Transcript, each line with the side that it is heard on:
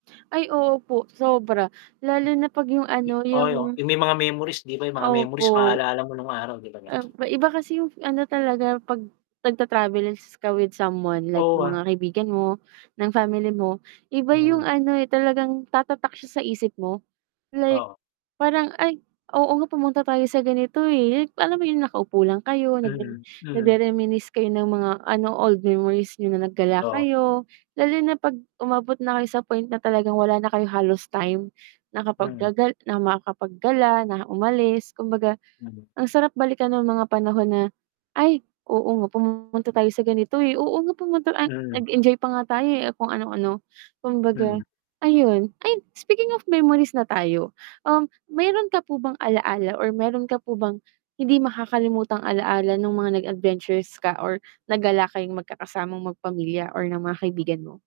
right: Ay, oo po sobra lalo na pag yung ano yung
left: [unintelligible] yung may mga memories diba yung mga memories
right: Opo.
left: maalala mo nung araw diba?
right: Opo Iba kasi yung ano talaga pag nagta travels ka with someone like
left: Oo ,ah.
right: mga kaibigan mo ng family mo, iba
left: Hmm.
right: yung ano e talagang tatak sya sa isip mo, like
left: Oo.
right: parang ay oo nga pumunta tayo sa ganito e [unintelligible] alam mo yung naka upo lang kayo nag
left: Hmm, hmm.
right: nagrereminisce kayo ng mga ano old memories niyo na naggala
left: Oo.
right: kayo lalo na pag umabot na kayo sa point na talagang, wala na Kayong halos time na kapag
left: Hmm.
right: gagal na makakapaggala na umalis kumbaga,
left: Mhm.
right: ang sarap balikan ng mga panahon na ay oo, nga pumunta tayo sa ganito eh, oo, nga pumunta
left: Mhm.
right: Ang nag-Enjoy pa nga tayo eh, kung ano ano kumbaga
left: Mhm.
right: ayun ay speaking of memories na tayo um, meron ka po bang alala or meron ka po bang hindi makakalimutang alaala Nung mga nag-Adventures ka or nagala kayong magkakasamang magpamilya or ng mga kaibigan mo.